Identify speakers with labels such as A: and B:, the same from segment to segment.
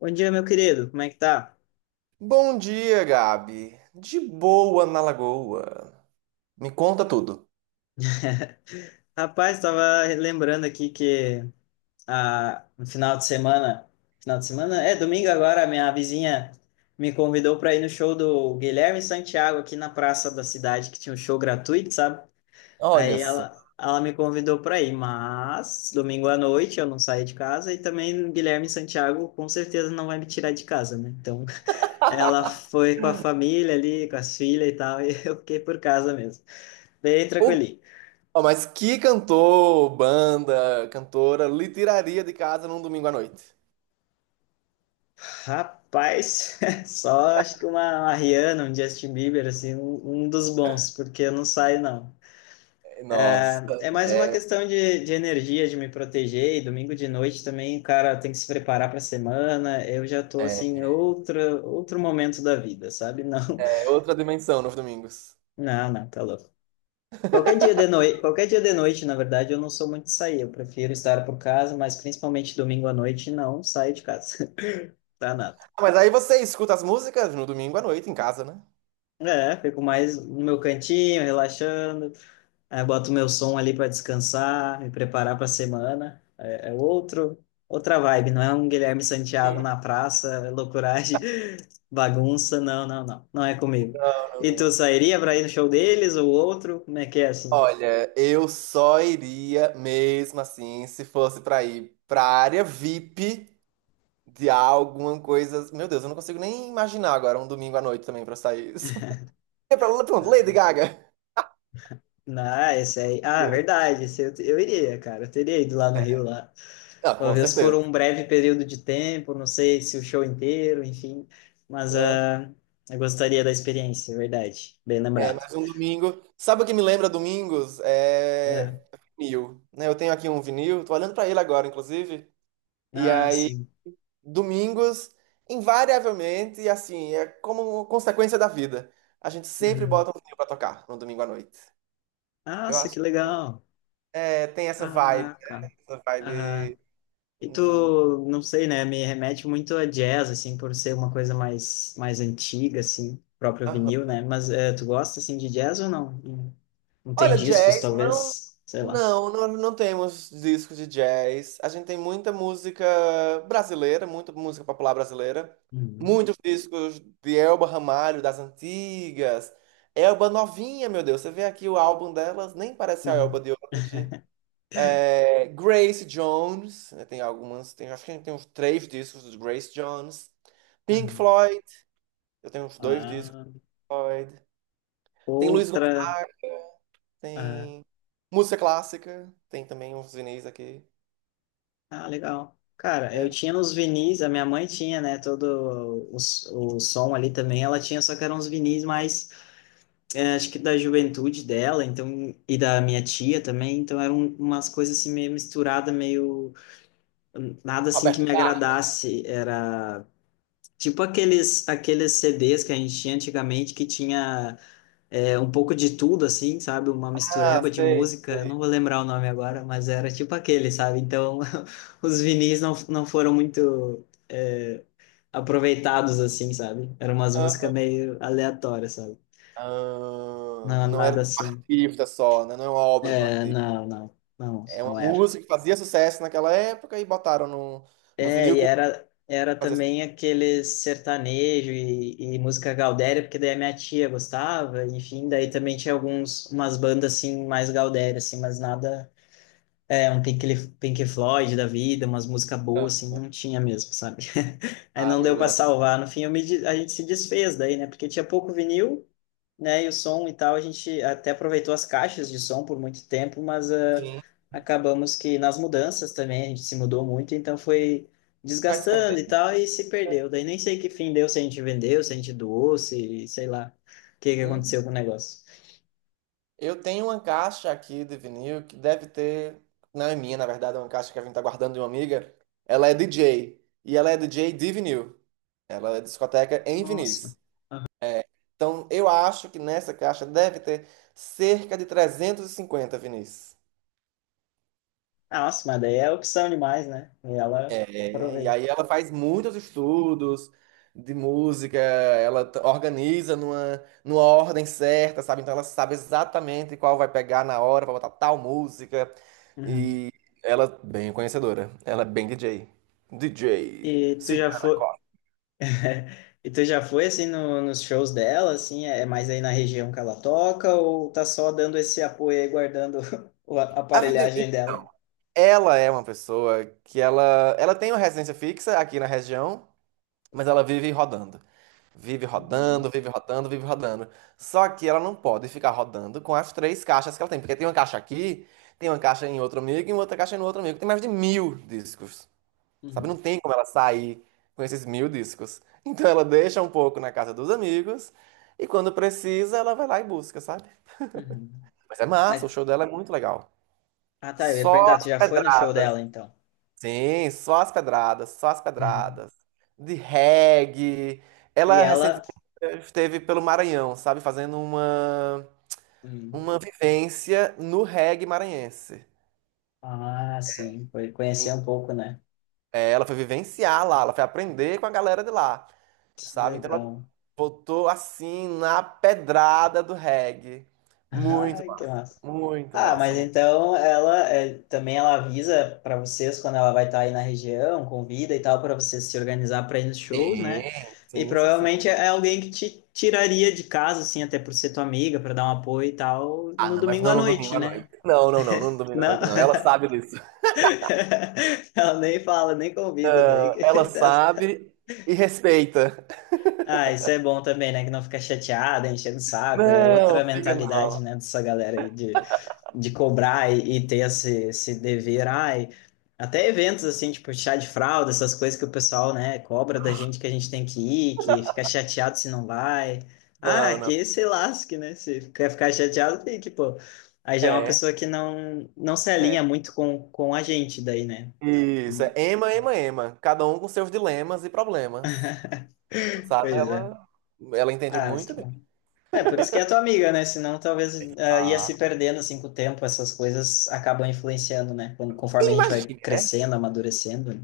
A: Bom dia, meu querido. Como é que tá?
B: Bom dia, Gabi. De boa na Lagoa. Me conta tudo.
A: Rapaz, tava lembrando aqui que no final de semana, é domingo agora, a minha vizinha me convidou para ir no show do Guilherme Santiago aqui na praça da cidade, que tinha um show gratuito, sabe?
B: Olha
A: Aí
B: só.
A: ela, ela me convidou para ir, mas domingo à noite eu não saí de casa e também o Guilherme Santiago com certeza não vai me tirar de casa, né? Então, ela foi com a família ali, com as filhas e tal, e eu fiquei por casa mesmo. Bem
B: Ô,
A: tranquilo.
B: ó, mas que cantor, banda, cantora lhe tiraria de casa num domingo à noite?
A: Rapaz, só acho que uma Rihanna, um Justin Bieber, assim, um dos bons, porque eu não saio, não.
B: É, nossa,
A: É mais uma
B: é,
A: questão de energia, de me proteger, e domingo de noite também, cara, tem que se preparar para a semana, eu já tô, assim, em
B: é,
A: outro momento da vida, sabe? Não,
B: é outra dimensão nos domingos.
A: não, não, tá louco. Qualquer dia de noite, qualquer dia de noite, na verdade, eu não sou muito de sair, eu prefiro estar por casa, mas principalmente domingo à noite, não saio de casa, tá nada.
B: Ah, mas aí você escuta as músicas no domingo à noite em casa, né?
A: É, fico mais no meu cantinho, relaxando. Aí eu boto meu som ali para descansar, me preparar para a semana. É, é outra vibe, não é um Guilherme Santiago
B: Sim.
A: na praça, é loucuragem, bagunça, não, não, não, não é comigo.
B: Não,
A: E
B: não,
A: tu
B: não.
A: sairia para ir no show deles ou outro? Como é que é assim?
B: Olha, eu só iria mesmo assim se fosse pra ir pra área VIP de alguma coisa. Meu Deus, eu não consigo nem imaginar agora um domingo à noite também pra sair isso. É pra, lá, pronto, Lady
A: Ah,
B: Gaga.
A: não, ah, esse aí. Ah,
B: Yeah.
A: verdade, esse eu iria, cara. Eu teria ido lá no Rio lá.
B: Ah, com
A: Talvez por
B: certeza,
A: um breve período de tempo, não sei se o show inteiro, enfim. Mas
B: né?
A: eu gostaria da experiência, é verdade. Bem
B: É,
A: lembrado.
B: mas um domingo. Sabe o que me lembra domingos? É
A: É.
B: vinil, né? Eu tenho aqui um vinil, tô olhando pra ele agora, inclusive. E
A: Ah,
B: aí,
A: sim.
B: domingos, invariavelmente, assim, é como consequência da vida. A gente sempre
A: Uhum.
B: bota um vinil pra tocar no domingo à noite. Eu
A: Nossa, que
B: acho.
A: legal.
B: É, tem essa vibe,
A: Caraca.
B: essa
A: Aham.
B: vibe.
A: E
B: Hum,
A: tu, não sei, né? Me remete muito a jazz, assim, por ser uma coisa mais, mais antiga, assim, próprio
B: aham.
A: vinil, né? Mas tu gosta, assim, de jazz ou não? Não tem
B: Olha,
A: discos,
B: jazz, não.
A: talvez? Sei lá.
B: Não, nós não temos discos de jazz. A gente tem muita música brasileira, muita música popular brasileira.
A: Uhum.
B: Muitos discos de Elba Ramalho, das antigas. Elba novinha, meu Deus. Você vê aqui o álbum delas, nem parece a Elba
A: Uhum.
B: de hoje. É, Grace Jones, né, tem algumas, tem, acho que a gente tem uns três discos de Grace Jones. Pink
A: Uhum.
B: Floyd, eu tenho uns dois discos
A: Ah,
B: de Floyd. Tem Luiz
A: outra.
B: Gonzaga,
A: Ah,
B: tem música clássica, tem também uns vinis aqui,
A: ah, legal. Cara, eu
B: né?
A: tinha nos vinis, a minha mãe tinha, né? Todo o, o som ali também, ela tinha, só que eram uns vinis mais acho que da juventude dela, então, e da minha tia também, então eram umas coisas assim meio misturada, meio nada assim que
B: Roberto
A: me
B: Carlos.
A: agradasse, era tipo aqueles CDs que a gente tinha antigamente que tinha um pouco de tudo assim, sabe, uma
B: Ah,
A: mistureba de
B: sei.
A: música, não vou lembrar o nome agora, mas era tipo aquele, sabe? Então, os vinis não foram muito aproveitados assim, sabe? Eram umas músicas
B: Aham.
A: meio aleatórias, sabe?
B: Ah,
A: Não,
B: não era
A: nada
B: de um
A: assim.
B: artista só, né? Não é uma obra de um
A: É,
B: artista.
A: não, não, não,
B: É uma
A: não era.
B: música que fazia sucesso naquela época e botaram no
A: É,
B: vinil
A: e
B: com
A: era, era
B: fazia
A: também aquele sertanejo e música gaudéria, porque daí a minha tia gostava, enfim, daí também tinha alguns, umas bandas assim, mais gaudéria, assim, mas nada, é, um Pink Floyd da vida, umas músicas boas, assim,
B: sucesso.
A: não tinha mesmo, sabe? Aí
B: Ah,
A: não
B: eu
A: deu pra
B: gosto.
A: salvar, no fim eu a gente se desfez daí, né, porque tinha pouco vinil, né? E o som e tal, a gente até aproveitou as caixas de som por muito tempo, mas
B: Sim,
A: acabamos que nas mudanças também a gente se mudou muito, então foi
B: vai se
A: desgastando
B: perder.
A: e tal, e se perdeu. Daí nem sei que fim deu, se a gente vendeu, se a gente doou, se sei lá o que que
B: Uhum.
A: aconteceu com o negócio.
B: Eu tenho uma caixa aqui de vinil que deve ter. Não é minha, na verdade, é uma caixa que a gente tá guardando de uma amiga. Ela é DJ. E ela é DJ de vinil. Ela é discoteca em
A: Nossa,
B: vinis. É, então, eu acho que nessa caixa deve ter cerca de 350, Vinícius.
A: nossa, mas daí é opção demais, né? E ela
B: É, e
A: aproveita.
B: aí ela faz muitos estudos de música, organiza numa ordem certa, sabe? Então ela sabe exatamente qual vai pegar na hora para botar tal música.
A: Uhum.
B: E ela é bem conhecedora, ela é bem DJ. DJ.
A: E tu
B: Sim.
A: já foi, E tu já foi assim nos shows dela, assim, é é mais aí na região que ela toca, ou tá só dando esse apoio aí, guardando o a
B: A vida-
A: aparelhagem dela?
B: Ela é uma pessoa que ela tem uma residência fixa aqui na região, mas ela vive rodando. Vive rodando,
A: Uhum,
B: vive rodando, vive rodando. Só que ela não pode ficar rodando com as três caixas que ela tem, porque tem uma caixa aqui, tem uma caixa em outro amigo e outra caixa em outro amigo. Tem mais de 1000 discos, sabe? Não
A: uhum,
B: tem como ela sair com esses 1000 discos. Então ela deixa um pouco na casa dos amigos e quando precisa ela vai lá e busca, sabe?
A: uhum.
B: Mas é massa, o
A: Mas,
B: show dela é muito legal.
A: ah tá, eu ia
B: Só
A: perguntar, tu
B: as
A: já foi no show
B: pedradas.
A: dela então?
B: Sim, só as pedradas, só as
A: Uhum.
B: pedradas. De reggae.
A: E
B: Ela
A: ela.
B: recentemente esteve pelo Maranhão, sabe? Fazendo uma,
A: Hum.
B: uma vivência no reggae maranhense.
A: Ah, sim, foi
B: E,
A: conhecer um pouco, né?
B: ela foi vivenciar lá, ela foi aprender com a galera de lá,
A: Que
B: sabe? Então ela
A: legal.
B: botou assim na pedrada do reggae. Muito
A: Ah, que
B: massa,
A: massa.
B: muito
A: Ah, mas
B: massa.
A: então ela é, também ela avisa para vocês quando ela vai estar aí na região, convida e tal, para vocês se organizar para ir nos shows,
B: Sim,
A: né? E
B: sim, sim, sim.
A: provavelmente é alguém que te tiraria de casa, assim, até por ser tua amiga, para dar um apoio e tal,
B: Ah,
A: no
B: não, mas
A: domingo à
B: não no domingo
A: noite,
B: à
A: né?
B: noite. Não, não, não, não no domingo à
A: Não,
B: noite, não. Ela sabe disso.
A: ela nem fala, nem convida daí.
B: Ela sabe e respeita.
A: Ah, isso é bom também, né? Que não fica chateada, enchendo o saco. É outra
B: Não, fica
A: mentalidade,
B: não.
A: né, dessa galera aí de cobrar e ter esse, esse dever, ai, até eventos assim, tipo chá de fralda, essas coisas que o pessoal, né, cobra da gente que a gente tem que ir, que fica chateado se não vai. Ah,
B: Não, não.
A: que se lasque, né? Se quer ficar chateado, tem que, pô. Aí já é uma
B: É,
A: pessoa que não, não se
B: é.
A: alinha muito com a gente daí, né?
B: Isso, é Ema, Ema, Ema. Cada um com seus dilemas e problemas. Sabe?
A: Pois é.
B: Ela entende
A: Ah, mas
B: muito
A: que
B: bem.
A: bom. É, por isso que é tua amiga, né? Senão talvez ia se
B: Ah.
A: perdendo assim com o tempo, essas coisas acabam influenciando, né? Quando- Conforme
B: E
A: a gente vai
B: imagina,
A: crescendo, amadurecendo, né.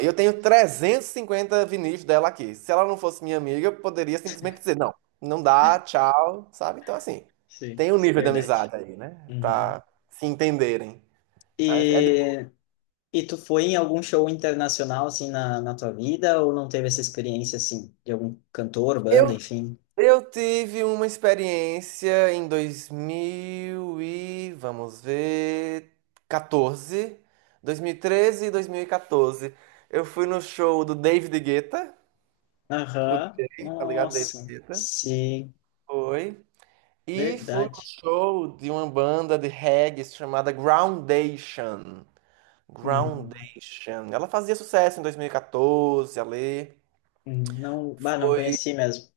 B: eu tenho 350 vinis dela aqui. Se ela não fosse minha amiga, eu poderia simplesmente dizer, não, não dá, tchau, sabe? Então, assim,
A: Sim,
B: tem um nível de
A: verdade.
B: amizade aí, né?
A: Uhum.
B: Pra se entenderem. É de-
A: E, e tu foi em algum show internacional, assim, na, na tua vida? Ou não teve essa experiência, assim, de algum cantor, banda,
B: Eu
A: enfim?
B: Eu tive uma experiência em 2000 e vamos ver 14, 2013 e 2014. Eu fui no show do David Guetta, o
A: Aham.
B: tá ligado? David
A: Nossa,
B: Guetta.
A: sim,
B: Foi. E fui no
A: verdade.
B: show de uma banda de reggae chamada Groundation.
A: Hum,
B: Groundation. Ela fazia sucesso em 2014 ali.
A: hum. Não, bah, não
B: Foi,
A: conheci mesmo.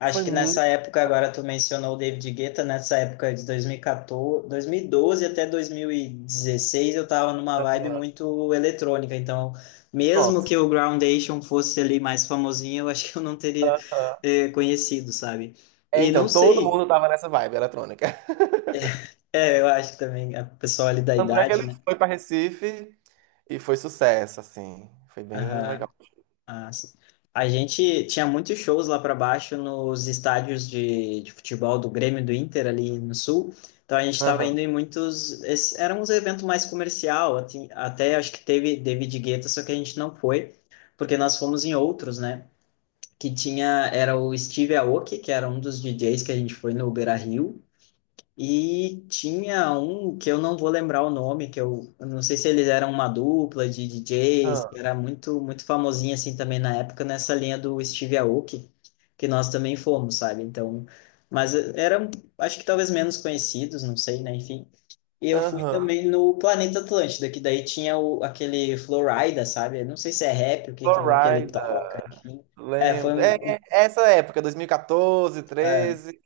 A: Acho
B: foi
A: que
B: muito.
A: nessa época, agora tu mencionou o David Guetta, nessa época de 2014, 2012 até 2016, eu tava numa vibe muito eletrônica, então mesmo
B: Pronto.
A: que o Groundation fosse ali mais famosinho, eu acho que eu não teria conhecido, sabe?
B: É,
A: E
B: então
A: não
B: todo
A: sei,
B: mundo tava nessa vibe eletrônica.
A: é, eu acho que também a pessoa ali da
B: Tanto é que ele
A: idade, né?
B: foi pra Recife e foi sucesso, assim. Foi bem legal.
A: Ah, sim. A gente tinha muitos shows lá para baixo nos estádios de futebol do Grêmio e do Inter ali no sul. Então a gente estava
B: Aham,
A: indo em muitos. Esse, era uns eventos mais comercial, até acho que teve David Guetta, só que a gente não foi, porque nós fomos em outros, né? Que tinha, era o Steve Aoki, que era um dos DJs que a gente foi no Beira-Rio. E tinha um que eu não vou lembrar o nome, que eu não sei se eles eram uma dupla de DJs,
B: aham,
A: que era muito famosinho assim também na época, nessa linha do Steve Aoki, que nós também fomos, sabe? Então, mas eram, acho que talvez menos conhecidos, não sei, né? Enfim. E eu fui
B: aham.
A: também no Planeta Atlântida, que daí tinha o, aquele Flowrider, sabe? Eu não sei se é rap, o que, que é que ele toca,
B: Florida,
A: enfim. É, foi
B: lembro. É,
A: um,
B: é essa época, 2014,
A: é,
B: 13.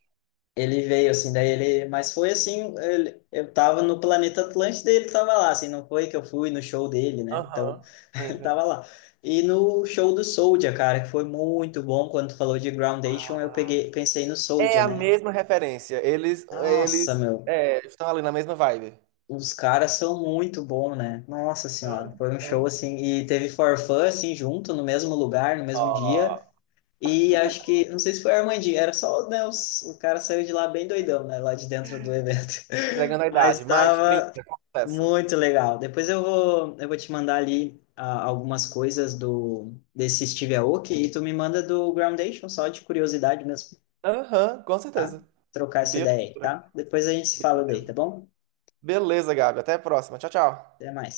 A: ele veio, assim, daí ele. Mas foi assim, eu tava no planeta Atlântida e ele tava lá, assim, não foi que eu fui no show dele, né? Então,
B: Aham.
A: ele
B: Uhum.
A: tava lá. E no show do Soulja, cara, que foi muito bom, quando tu falou de Groundation, eu peguei, pensei no
B: É
A: Soulja,
B: a
A: né? Que-
B: mesma referência. Eles
A: Nossa, meu,
B: estão ali na mesma vibe.
A: os caras são muito bons, né? Nossa senhora, foi um show
B: Aham.
A: assim, e teve For Fun, assim, junto, no mesmo lugar, no mesmo dia.
B: Ó,
A: E acho que, não sei se foi a Armandinho, era só, né, o cara saiu de lá bem doidão, né, lá de dentro do evento.
B: entregando a
A: Mas
B: idade. Mais 30,
A: tava
B: sucesso.
A: muito legal. Depois eu vou te mandar ali algumas coisas do desse Steve Aoki e tu me manda do Groundation, só de curiosidade mesmo,
B: Aham, com
A: tá?
B: certeza.
A: Trocar essa
B: Beleza,
A: ideia aí,
B: né?
A: tá? Depois a gente se fala daí, tá bom?
B: Beleza, Gabi. Até a próxima. Tchau, tchau.
A: Até mais.